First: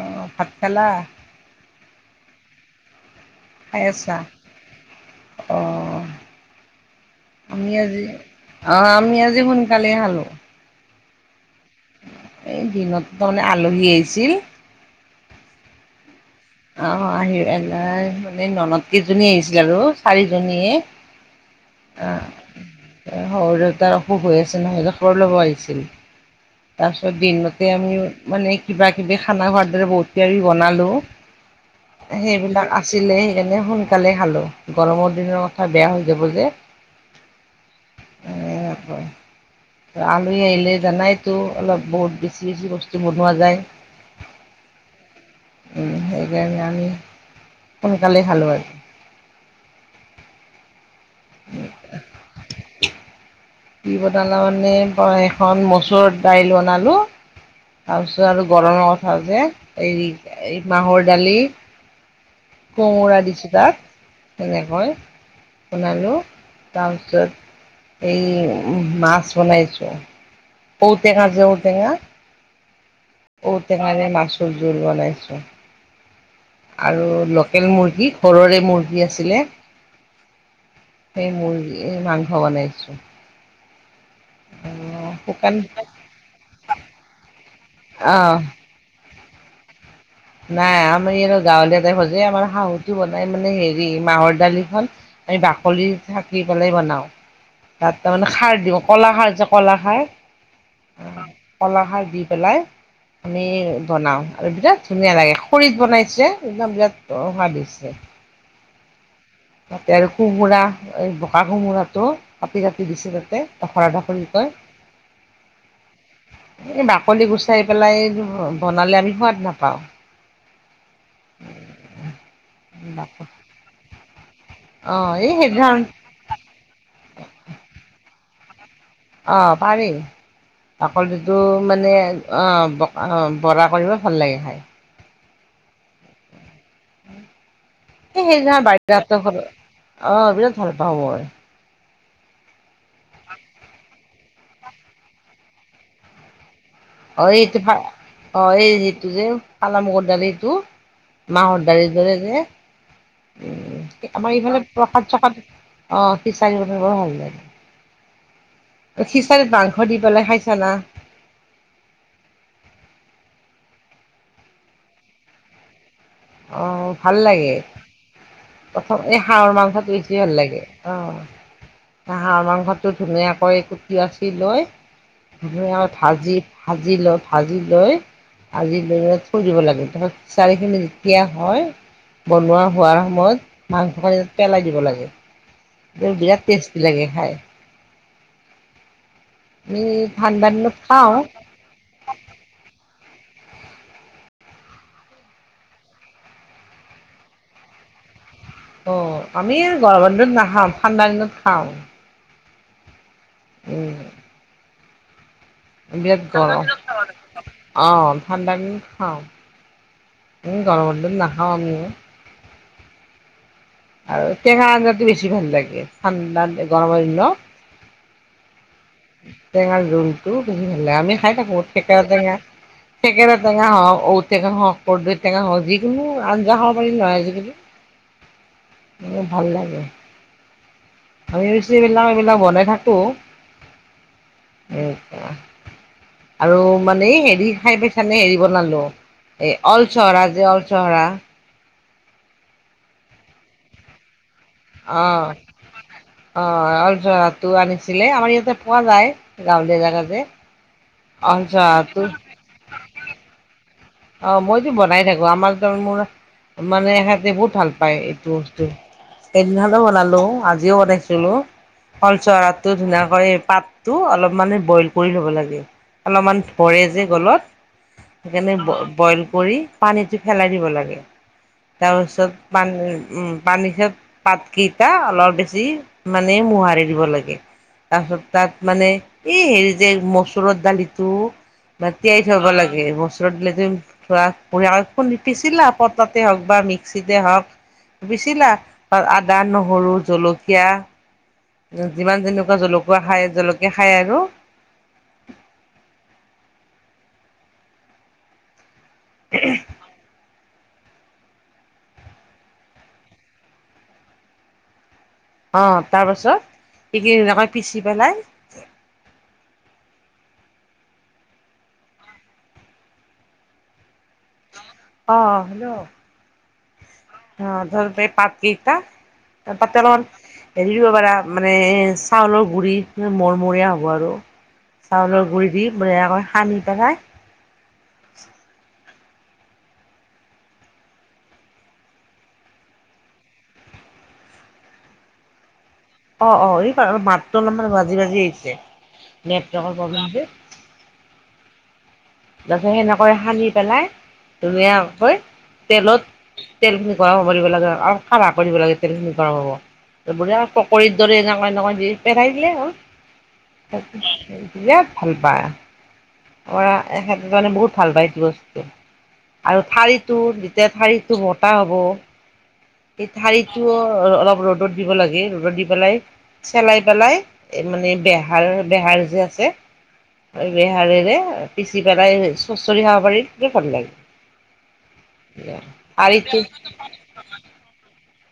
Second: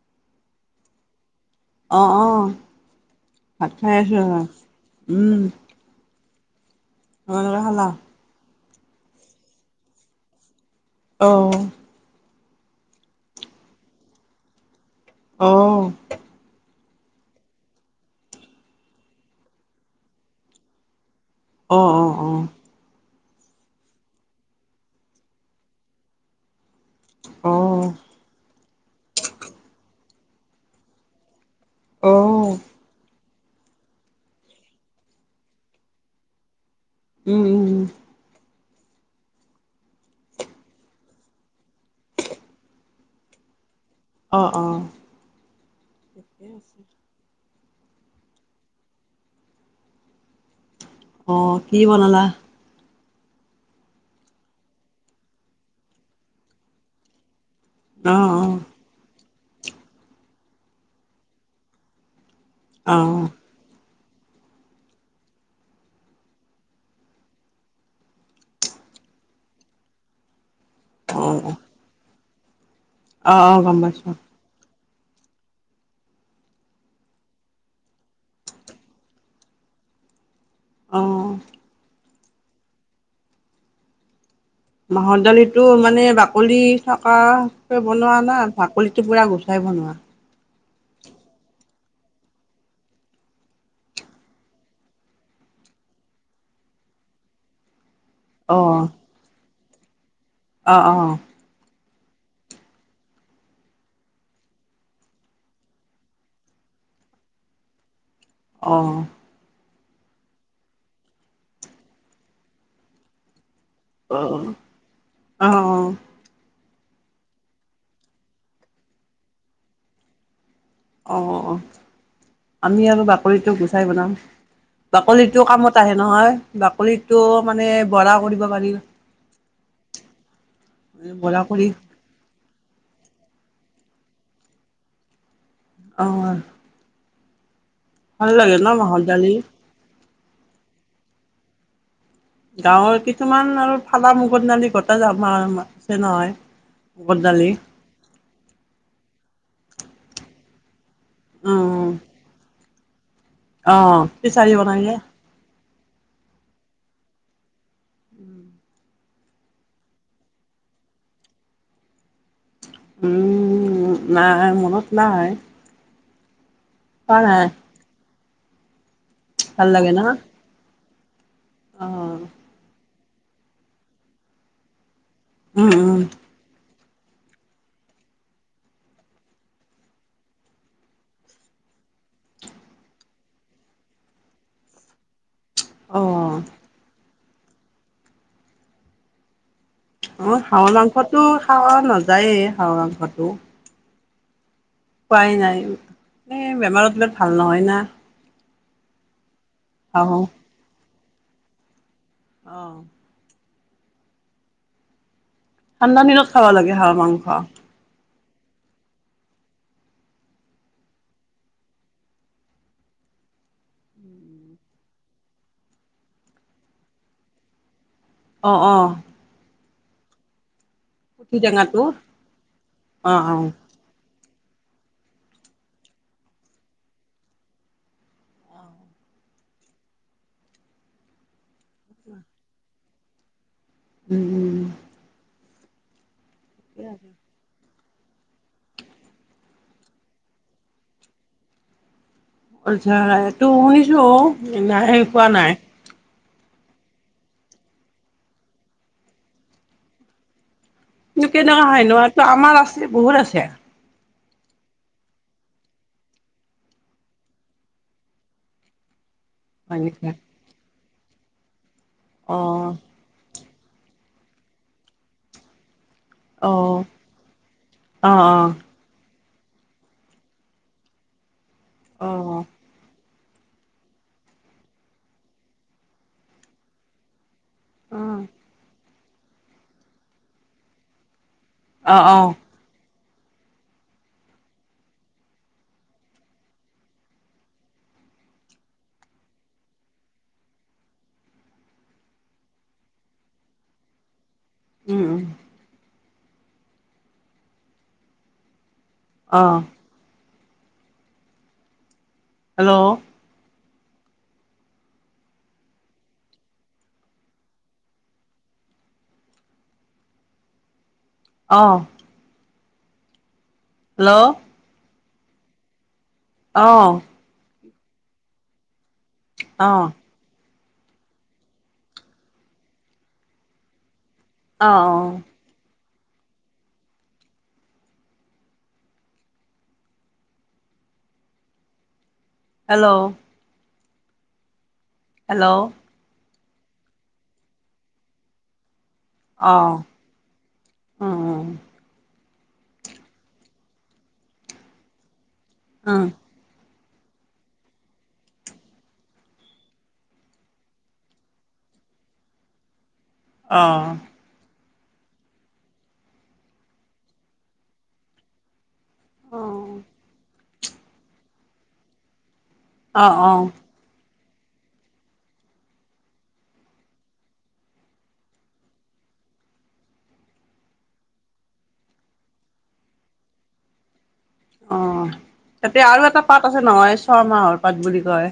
অ', ভাত খালা? অ', অ' ভাত খাই আছো ৰবা। উ'ম। অঁ তোমালোকে খালা? অ', আমি আজি সোনকালে খালো। অ'। এই দিনত তাৰমানে আলহী আহিছিল। আহ আহ আহি এলাই মানে ননত কেইজনী আহিছিল আৰু চাৰিজনীয়ে অ- অ -অ সৰু দেউতাৰ অসুখ হৈ আছে নহয় খৰ ল'ব আহিছিল তাৰপিছত অ দিনতে আমি মানে কিবা কিবি খানা খোৱাৰ দৰে বহুত দেৰি বনালো অ সেইবিলাক আছিলেই। এনে সোনকালে খালো গৰমৰ দিনৰ কথা বেয়া হৈ যাব যে। উম -উম উ আলহী আহিলে জানাইতো অলপ বহুত বেছি বেছি বস্তু। বনোৱা যায়। অহ অ' উম, আছে। আমি সোনকালে খালো আৰু অ' কি বনালা দি বনালা মানেই এখন মচুৰ দাইল বনালো। অ তাৰপিছত আৰু গৰমৰ কথা যে এই মাহৰ দালি। অ অ কোমৰা দিছেো তাত। তেনেকৈ বনালোঁ তাৰপিছত এই উম মাছ বনাইছো অ ঔটেঙা যে ঔটেঙা অ অ ঔ অ গম তে কাৰে পাইছো মছুৰ জোৰ বলাইছো আৰু লোকেল মুৰ্গী ঘৰৰে মুৰ্গী আছিলে অ সেই মুৰ্গী মাংস বনাইছো মাহৰ দালি মানে বাকলি থকে বনোৱা অ', না বাকলি পুৰা গুচাই বনোৱা। নাই আমি আৰু গাঁৱলীয়া টাইপজায় আমাৰ শাহুটো বনাই মানে হেৰি মাহৰ দালিখন। বাকলি থাকি পেলাই বনাওঁ তাত তাৰমানে অ খাৰ দিওঁ কলা খাৰ যে কলা খাৰ। অ ' অ ' কলা খাৰ দি পেলাই আমি বনাওঁ আৰু ভিতৰত। ধুনীয়া লাগে খৰিত বনাইছে একদম বিৰাট সাদ হৈছে। অ' তাতে আৰু কোমোৰা এই বোকা কোমোৰাটো কাপি কাটি দিছে তাতে। পখৰা অ পাখৰী অ অ কয় এই বাকলি গুচাই পেলাই বনালে আমি সোৱাদ নাপাও। অ -অ আমি আৰু বাকৰিটো গুচাই বনাম অ এই বাকলিতো সেইদিনা কামত আহে নহয় বাকলিতো মানে বৰা কৰিব। পাৰি। অ' পাৰি বাকলটো বৰা কৰি মানে অ বকা অ বৰা কৰিব ভাল লাগে খাই। অ' ভাল সেইদিনা লাগে ন মাহৰ দালি বাৰি আহ বিৰাট ভাল পাওঁ গাঁৱৰ কিছুমান আৰু ফালা মুগট নালি ঘটা যছে নহয়। মুগৰ অ' দালি এইটো অ 'এই এইটো যে ফালা মগৰডাল এইটো মাহৰ উম দাৰি ধৰে যে। অ উ আমাৰ খিচাৰি ইফালে বনাই যে প্ৰসাদ চসাদ অ সিচাৰি বৰ ভাল লাগে। উম। খিচাৰিত মাংস দি পেলাই খাইছ না। উম নাই মনত নাই। অ' ভাল খোৱা নাই লাগে প্ৰথম এই হাঁহৰ ভাল লাগে মাংসটো ন বেছি ভাল লাগে অঁ অ হ হাঁহ মাংসটো ধুনীয়াকৈ কুটি আচি লৈ উম আৰু উম ভাজি ভাজি লৈ ভাজি লৈ ভাজি লৈ থৈ দিব লাগে তাৰপত চাৰিখিনি। সেয়া হয় বনোৱা হোৱাৰ সময়ত মাংসখিনি তাত পেলাই দিব লাগে অ বিৰাট টেষ্টি লাগে খাই। আমি অ, ঠাণ্ডা হাঁহৰ দিনত খাওঁ মাংসটো খহ নাযায়েই হাঁহৰ মাংসটো। পোৱাই নাই এ বেমাৰত বিলাক ভাল নহয় না। অ', আমি হাঁহ গৰমান দিনত নাখাাম ঠাণ্ডা দিনত খাওঁ। অ'। উম। ঠাণ্ডা বিৰাট দিনত খাব গৰম লাগে হাঁহ মাংস। অ'। ঠাণ্ডা দিন খাওঁ গৰমৰ দিন নাখাওঁ আমিও। আৰু টেঙা আঞ্জাতো বছি ভাল লাগে ঠাণ্ডা গৰমৰ দ অ', অ'। টেঙা যুলটো উম। আমি খাই পুঠি থাকো টেঙাটো থেকেৰা টেঙা অ', থেকেৰা অ'। টেঙা হ হওক কৰদৈ টেঙা হওক যিকোনো আঞ্জা খাব পাৰি নহয় আজিকালি। ম ভাল লাগে আমি ৰুচিবিলাক এইবিলাক বনাই থাকো। উম, উম। [unintelligible] আৰু মানে হেৰি খাই বছি মানে হেৰি বনালো এই অল চহৰা যে অল চহৰা। তো শুনিছো অ নাই সে খোৱা অ'। নাই। অ', অল চহৰাটো আনিছিলে আমাৰ ইয়াতে পোৱা যায় গাঁৱলীয়া জেগাতে। ত কেনেকুৱা হয় নহ তো আমাৰ আছে বহুত আছে। অ', মইতো বনাই থাকো আমাৰ মোৰ মানে এহেঁতে বহুত ভাল পায় এইটো বস্তু। এইদিনখনো হয় নেকি? বনালো আজিও বনাইছিলো কল চহৰা অ', ধুনীয়াকৈ পাত টো অলপ মানে বইল কৰি ল'ব লাগে। অলপমান ভৰে অ', যে গলত অ', অ', সেইকাৰণে বইল কৰি পানীটো পেলাই দিব লাগে তাৰপিছত অ'। পান উম পানীৰ পাত কেইটা অলপ বেছি মানে মোহাৰি দিব লাগে। তাৰপিছত অ', তাত মানে এই হেৰি যে মচুৰৰ দালিটো বা অ', অ তিয়াই থব লাগে মচলত দিলে টো [unintelligible] নি পিচালা পটাতে হওক বা মিক্সিতে হওক। পিচিলা আদা, নহৰু, জলকীয়া যিমান যেনেকুৱা জলকোৱা খায় জলকীয়া খায় আৰু। উম উম। অ'। হেল্ল' অ', তাৰ পাছত সেইখিনি এনেকৈ পিচি পেলাই অ' হেল্ল' অ ', হেল্ল' অ'। অ', ধৰ পাত কেইটা অ', পাতল দিদিব পৰা মানে চাউলৰ গুৰি মৰমৰীয়া হ'ব আৰু। অ', চাউলৰ গুৰি দি বঢ়িয়াকৈ সানি পেলাই হেল্ল' হেল্ল' অ', অ', এই বাৰ মাতটো অলপমানান ভাজি ভাজি আহছে নেটৰ্কৰ অ', প্ৰব্লেম। উম, উম, তাৰিছত সেনেকৈ সানি পেলাই ধুনীয়াকৈ উম, তেলত তেল খিনি গৰম হ'ব দিব লাগে আৰু সাা কৰিব লাগে তেল খিনি গৰম হ'ব। পকৰীৰ দৰি এনেকুৱা এনেকুৱা দি পেলাই দিলে হ'ল। অ'। তি বিৰাট ভাল পাই। এজনে বহুত ভাল পায় সিটো বস্তু অ আৰু ঠাৰিটো। তেতিয়া ঠাৰিটো মতা হ'ব অ সেই অ ঠাৰিটো অলপ। ৰ'দত দিব লাগে ৰ'দত দি পেলাই চেলাই পেলাই মানে বেহাৰ বেহাৰ যে আছে। বেহাৰেৰে পিচি পেলাই চুচৰি খাব পাৰি বিৰাট ভাল লাগে। অ তাতে আৰু এটা ঠাৰিটো পাত আছে নহয় ছমাহৰ পাত বুলি কয়।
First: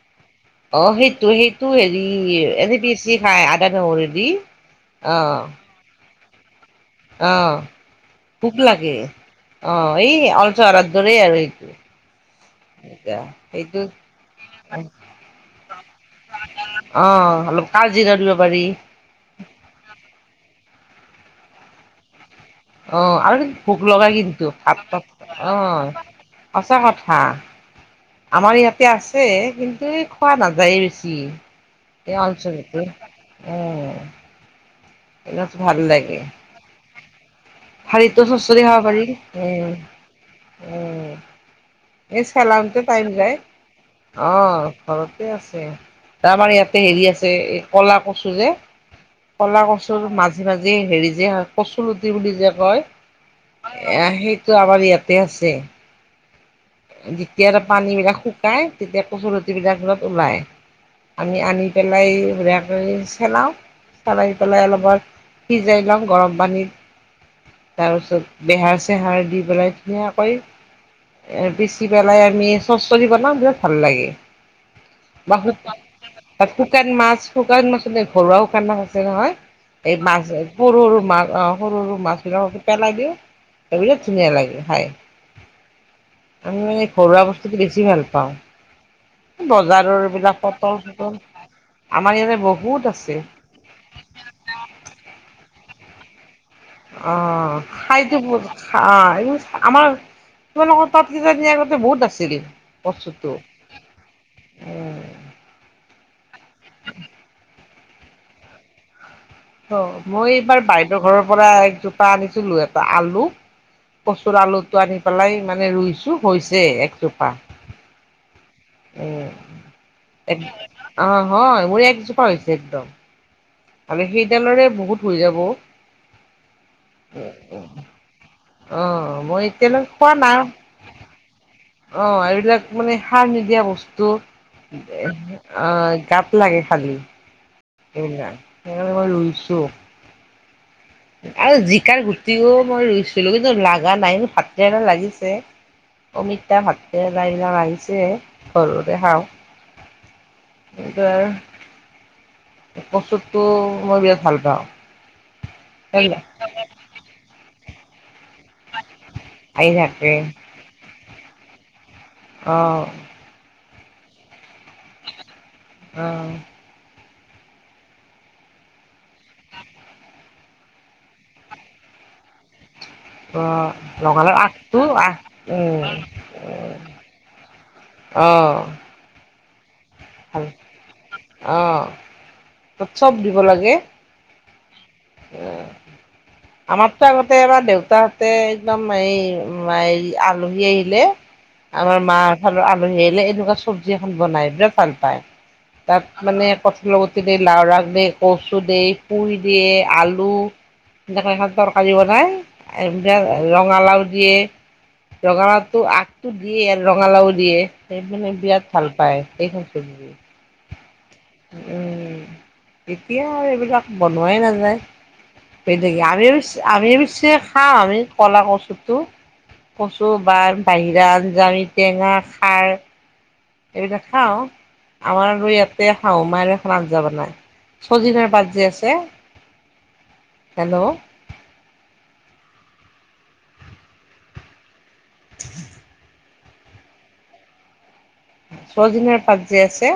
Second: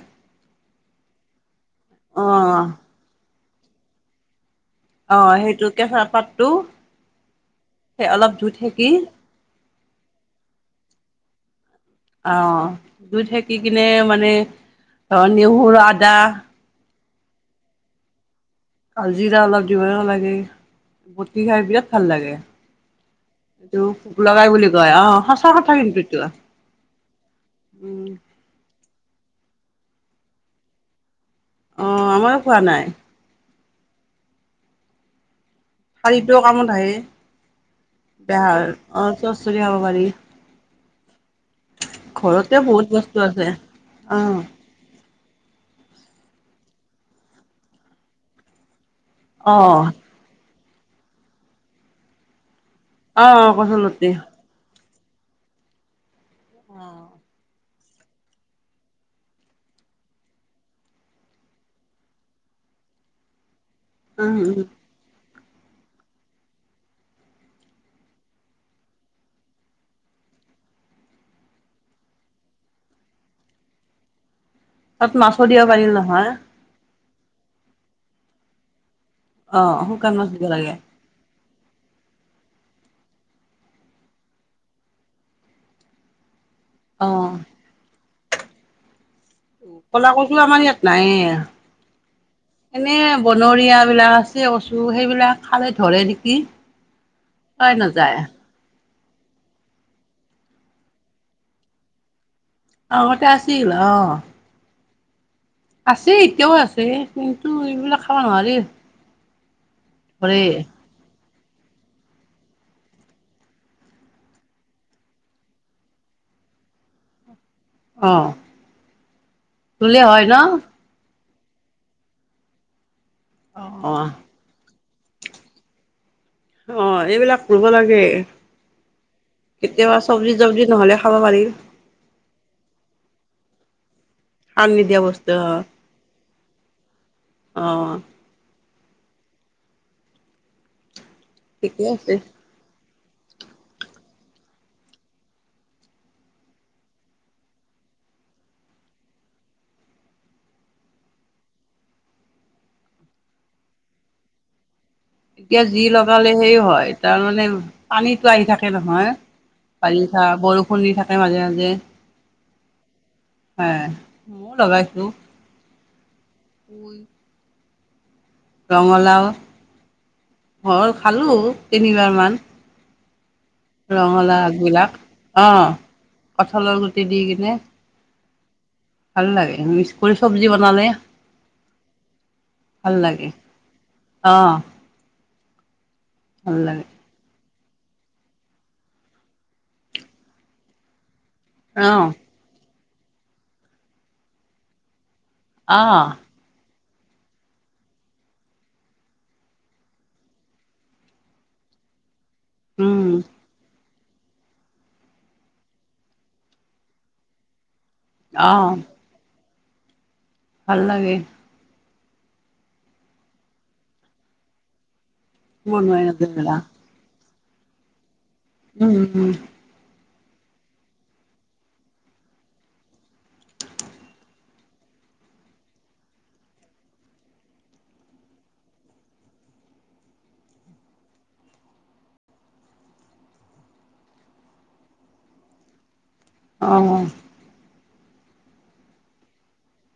অ সেইটো সেইটো হেৰি অ এনে পিছি খাই আদা নহৰু দি। অ সেইটো কেঁচা পাতটো। অ সেই অলপ জুই খুব সেকি লাগে অ এই অলচাৰ দৰে আৰু এইটো। আহ দুই থাকি কিনে মানে অ নহৰু আদা। অ অলপ কাজি ক দিব। পাৰি। কালজিৰা অলপ দিব লাগে বটি খাই বিৰাট ভাল লাগে। অ আৰু কি এইটো ভোক লগাই কিন্তু বুলি হাত কয় অ তাত সঁচা অ। কথা কিন্তু এইটো সঁচা কথা উম আমাৰ ইয়াতে আছে কিন্তু খোৱা নাযায়েই বেছি। অ কি আমাৰো খোৱা আলচলিটো নাই উম। এই। ঠাৰীটো কামত আহে। ঠাৰীতো চৰ বেহাৰ চৰি খাব অ পাৰি চচৰি খাব পাৰি উম উম। এই ঘৰতে চেলায়তে বহুত টাইম বস্তু যায় আছে অ ঘৰত। আছে আমাৰ ইয়াতে হেৰি আছে এই কলা কচু যে। কলা অ', কচুৰ মাজে মাজে হেৰি যে কচলুটি বুলি যে কয়। অ', কঁঠালগুটি এ সেইটো আমাৰ ইয়াতে আছে। উম, যেতিয়া পানী বিলাক শুকাই তেতিয়া কচুলতি বিলাক ওলাই। আমি আনি পেলাই কৰি চেলাওঁ চেলাই পেলাই উম। অলপ। সিজাই লওঁ গৰম পানীত। তাৰ পিছত বেহাৰ চেহাৰ দি পেলাই ধুনিয়াকৈ এ। পেচি পেলাই আমি চৰচলি বনাও বিৰাট ভাল লাগে। তাত বা মাছো দিব পাৰি নহয় শুকান মাছ। শুকান মাছৰ যে ঘৰুৱা শুকান মাছ আছে নহয় অ', এই শুকান মাছ দিব লাগে সৰু সৰু মাছ অ। সৰু সৰু মাছবিলাককো পেলাই দিওঁ [unintelligible] ধুনীয়া লাগে খাই। আমি মানে ঘৰুৱা অ'। বস্তুটো বেছি ভাল পাওঁ। বজাৰৰ কলা কচু এইবিলাক আমাৰ পটল ইয়াত চটল আমাৰ ইয়াতে নাইয়ে। বহুত এনে আছে বনৰীয়া বিলাক আছে কচু সেইবিলাক খালে ধৰে নেকি। অ পাই খাই। [unintelligible] অ নাযায়। এইবোৰ আমাৰ তোমালোকৰ তাত কিজানি আগতে বহুত আাছিল। অ আগতে আছিল। আছে এতিয়াও আছে কিন্তু এইবিলাক খাব নোৱাৰি। অ মই ধৰে এইবাৰ বাইদেউ ঘৰৰ পৰা এক জোপা আনিছিলো এটা আলু। কচুৰ আলুটো আনি পেলাই মানে ৰুইছোঁ হৈছে একজোপা। অহ। উম অ হয় মোৰ একজোপা হৈছে একদম। আমি অ'। সেইডালৰে বহুত হৈ যাব। অ এইবিলাক কৰিব লাগে। অ' মই এতিয়ালৈ কেতিয়াবা খোৱা চব্জি নাই টবজি নহ'লে খাব পাৰি। অ এইবিলাক মানে সাৰ নিদিয়া বস্তু। সাৰ নিদিয়া এহ বস্তু অ', গাত লাগে খালি। অ'। এম আ সেইকাৰণে মই ৰুইছোঁ। আৰু ঠিকে জিকাৰ আছে গুটিও মই ৰুইছিলোঁ কিন্তু লাগা নাই ভাতকেৰেলা লাগিছে। অমিতা ভাটকেৰেলা এইবিলাক লাগিছে ঘৰৰে খাওঁ। কচুটো মই বিৰাট ভাল পাওঁ। এতিয়া যি লগালে সেইয়ে হয় তাৰমানে পানী। টো আহি থাকে নহয়, আহি থাকে বাৰিষা বৰষুণ দি থাকে মাজে মাজে। অহ। হে মইয়ো লগাইছো। অহ। পুই ৰঙালাও, ঘৰৰ খালো তিনিবাৰ মান। অহ, ৰঙালাওৰ ৰঙালাও আগটো-আগ উম। কঁঠালৰ গুটি দি কিনে। অহ। ভাল লাগে মিক্স কৰি চব্জি বনালে, অ', তাত ভাল চব লাগে অহ। উম, লাগে আমাৰতো আগতে এবাৰ দেউতাহঁতে একদম এই ওম আলহী আহিলে অ আমাৰ মাৰ ফালৰ আলহী আহিলে এনেকুৱা চব্জি এখন বনাই বিৰাট ভাল পায়। অ তাত মানে কঁঠালৰ গুটি দিয়ে লাওৰ আগ দিয়ে কচু দিয়ে পুই দিয়ে। আলু এনেকুৱাকে এখন তৰকাৰী বনাই, এ উম বিৰা ৰঙালাও দিয়ে ৰঙালাওটো আগটো দিয়ে আৰু ৰঙালাও দিয়ে। এই মানে অ বিৰাট ভাল পায় এইখন চব্জি। ভাল লাগে। উম, এতিয়া আৰু এইবিলাক বনোৱাই নাযায়। বনোৱাই [unintelligible] আমি পিছ আমি পিছে খাওঁ আমি কলা কচুটো, উম উম কচু আৰু বাৰ বাহিৰা আঞ্জা আমি টেঙা খাৰ এইবিলাক খাওঁ। আমাৰ আৰু ইয়াতে শাহু মাই আৰু এখন আঞ্জা বনাই। সজিনাৰ পাত যে আছে। হেল্ল। [inaudible] অহ। সজিনাৰ পাত যে আছে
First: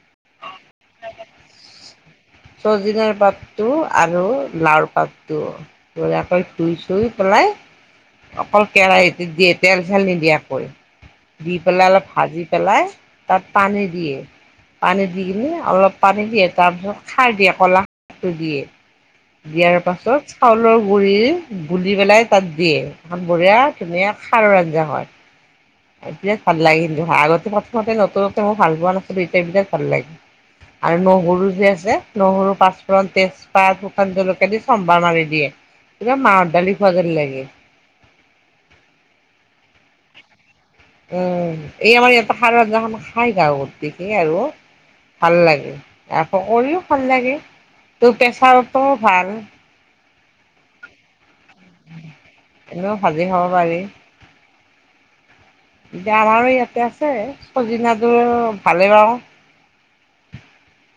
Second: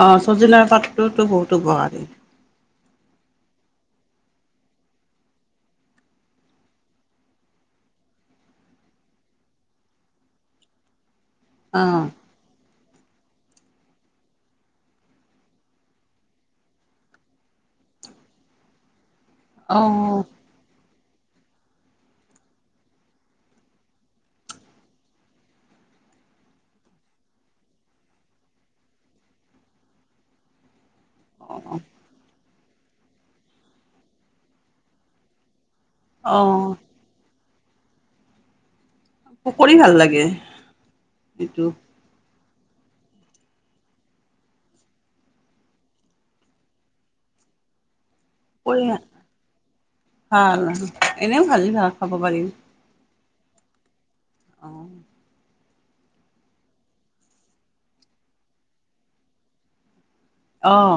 অহ সজিনাৰ পাতটোতো বহুতো উপকাৰী। সজিনাৰ পাতটো আৰু লাওৰ পাতটো ধুনীয়াকৈ ধুই চুই পেলাই। অকল কেৰাহীতে দিয়ে তেল চেল নিদিয়াকৈ। দি পেলাই অলপ অ', ভাজি পেলাই তাত পানী দিয়ে, পানী দি কিনে অলপ পানী দিয়ে তাৰ পিছত খাৰ দিয়ে ক'লা খাৰটো দিয়ে, দিয়াৰ অ'। পাছত চাউলৰ গুৰিৰ গুলি পেলাই তাত দিয়ে, এখন বঢ়িয়া ধুনীয়া খাৰৰ আঞ্জা হয়। বিৰাট ভাল লাগে কিন্তু খাই, আগতে প্ৰথমতে নতুন নতুন মই ভাল পোৱা নাছিলো এতিয়া বিৰাট ভাল লাগে। আৰু নহৰু যে অ', আছে নহৰু পাঁচ ফূৰণ, তেজপাত, শুকান জলকীয়া দি চম্ভাৰ মাৰি দিয়ে, পুৰা অ মাহৰ দালি খোৱাৰ দৰে লাগে। পকৰি ভাল লাগে উম, এইটো এই আমাৰ ইয়াত খাৰৰ আঞ্জাখন খাই থাকো গতিকে আৰু। ভাল লাগে আকৌ কৰিও ভাল লাগে। তোৰ প্ৰেছাৰতো ভাল [unintelligible] ভাল এনেও ভালেই বাৰু খাব পাৰিম। এনেও ভাজি খাব পাৰি। অ' এতিয়া আমাৰো ইয়াতে আছে। চজিনাযোৰ ভালেই বাৰু। আহ,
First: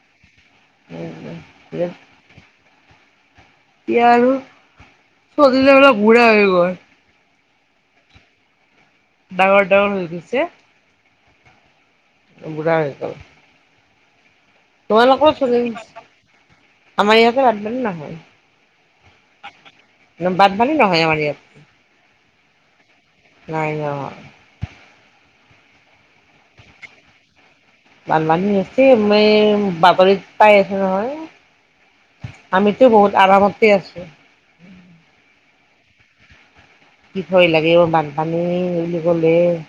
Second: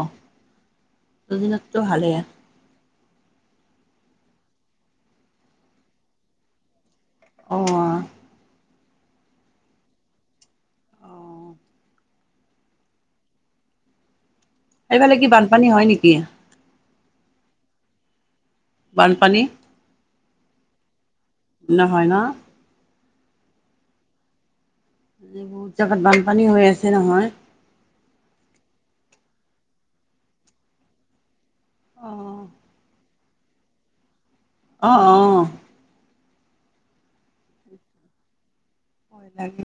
দুদিনততো ভালেই। ইয়াৰো চদিলে বুঢ়া হৈ ঘৰ। অ' ডাঙৰ-ডাঙৰ হৈ গৈছে। বুঢ়া হৈ কাল। সেইফালে কি তোমালোকেও চ বানপানী হয় নেকি আমাৰ ইয়াতে বব নহ বানপানী। মান বাদ ভালী নহয় আাৰ ইয়াত। নহ ন? নাই। এই বহুত জোগাত বানপানী হৈ আছে নহয়। বান বানী হৈছে মই বাপৰিত পাই আছো নহয়। অ', আমিতো বহুত আমতেই আছো। আহ। আহ। কি থয় লাগে অ বানপানী বুলি ভয় কলে। লাগে।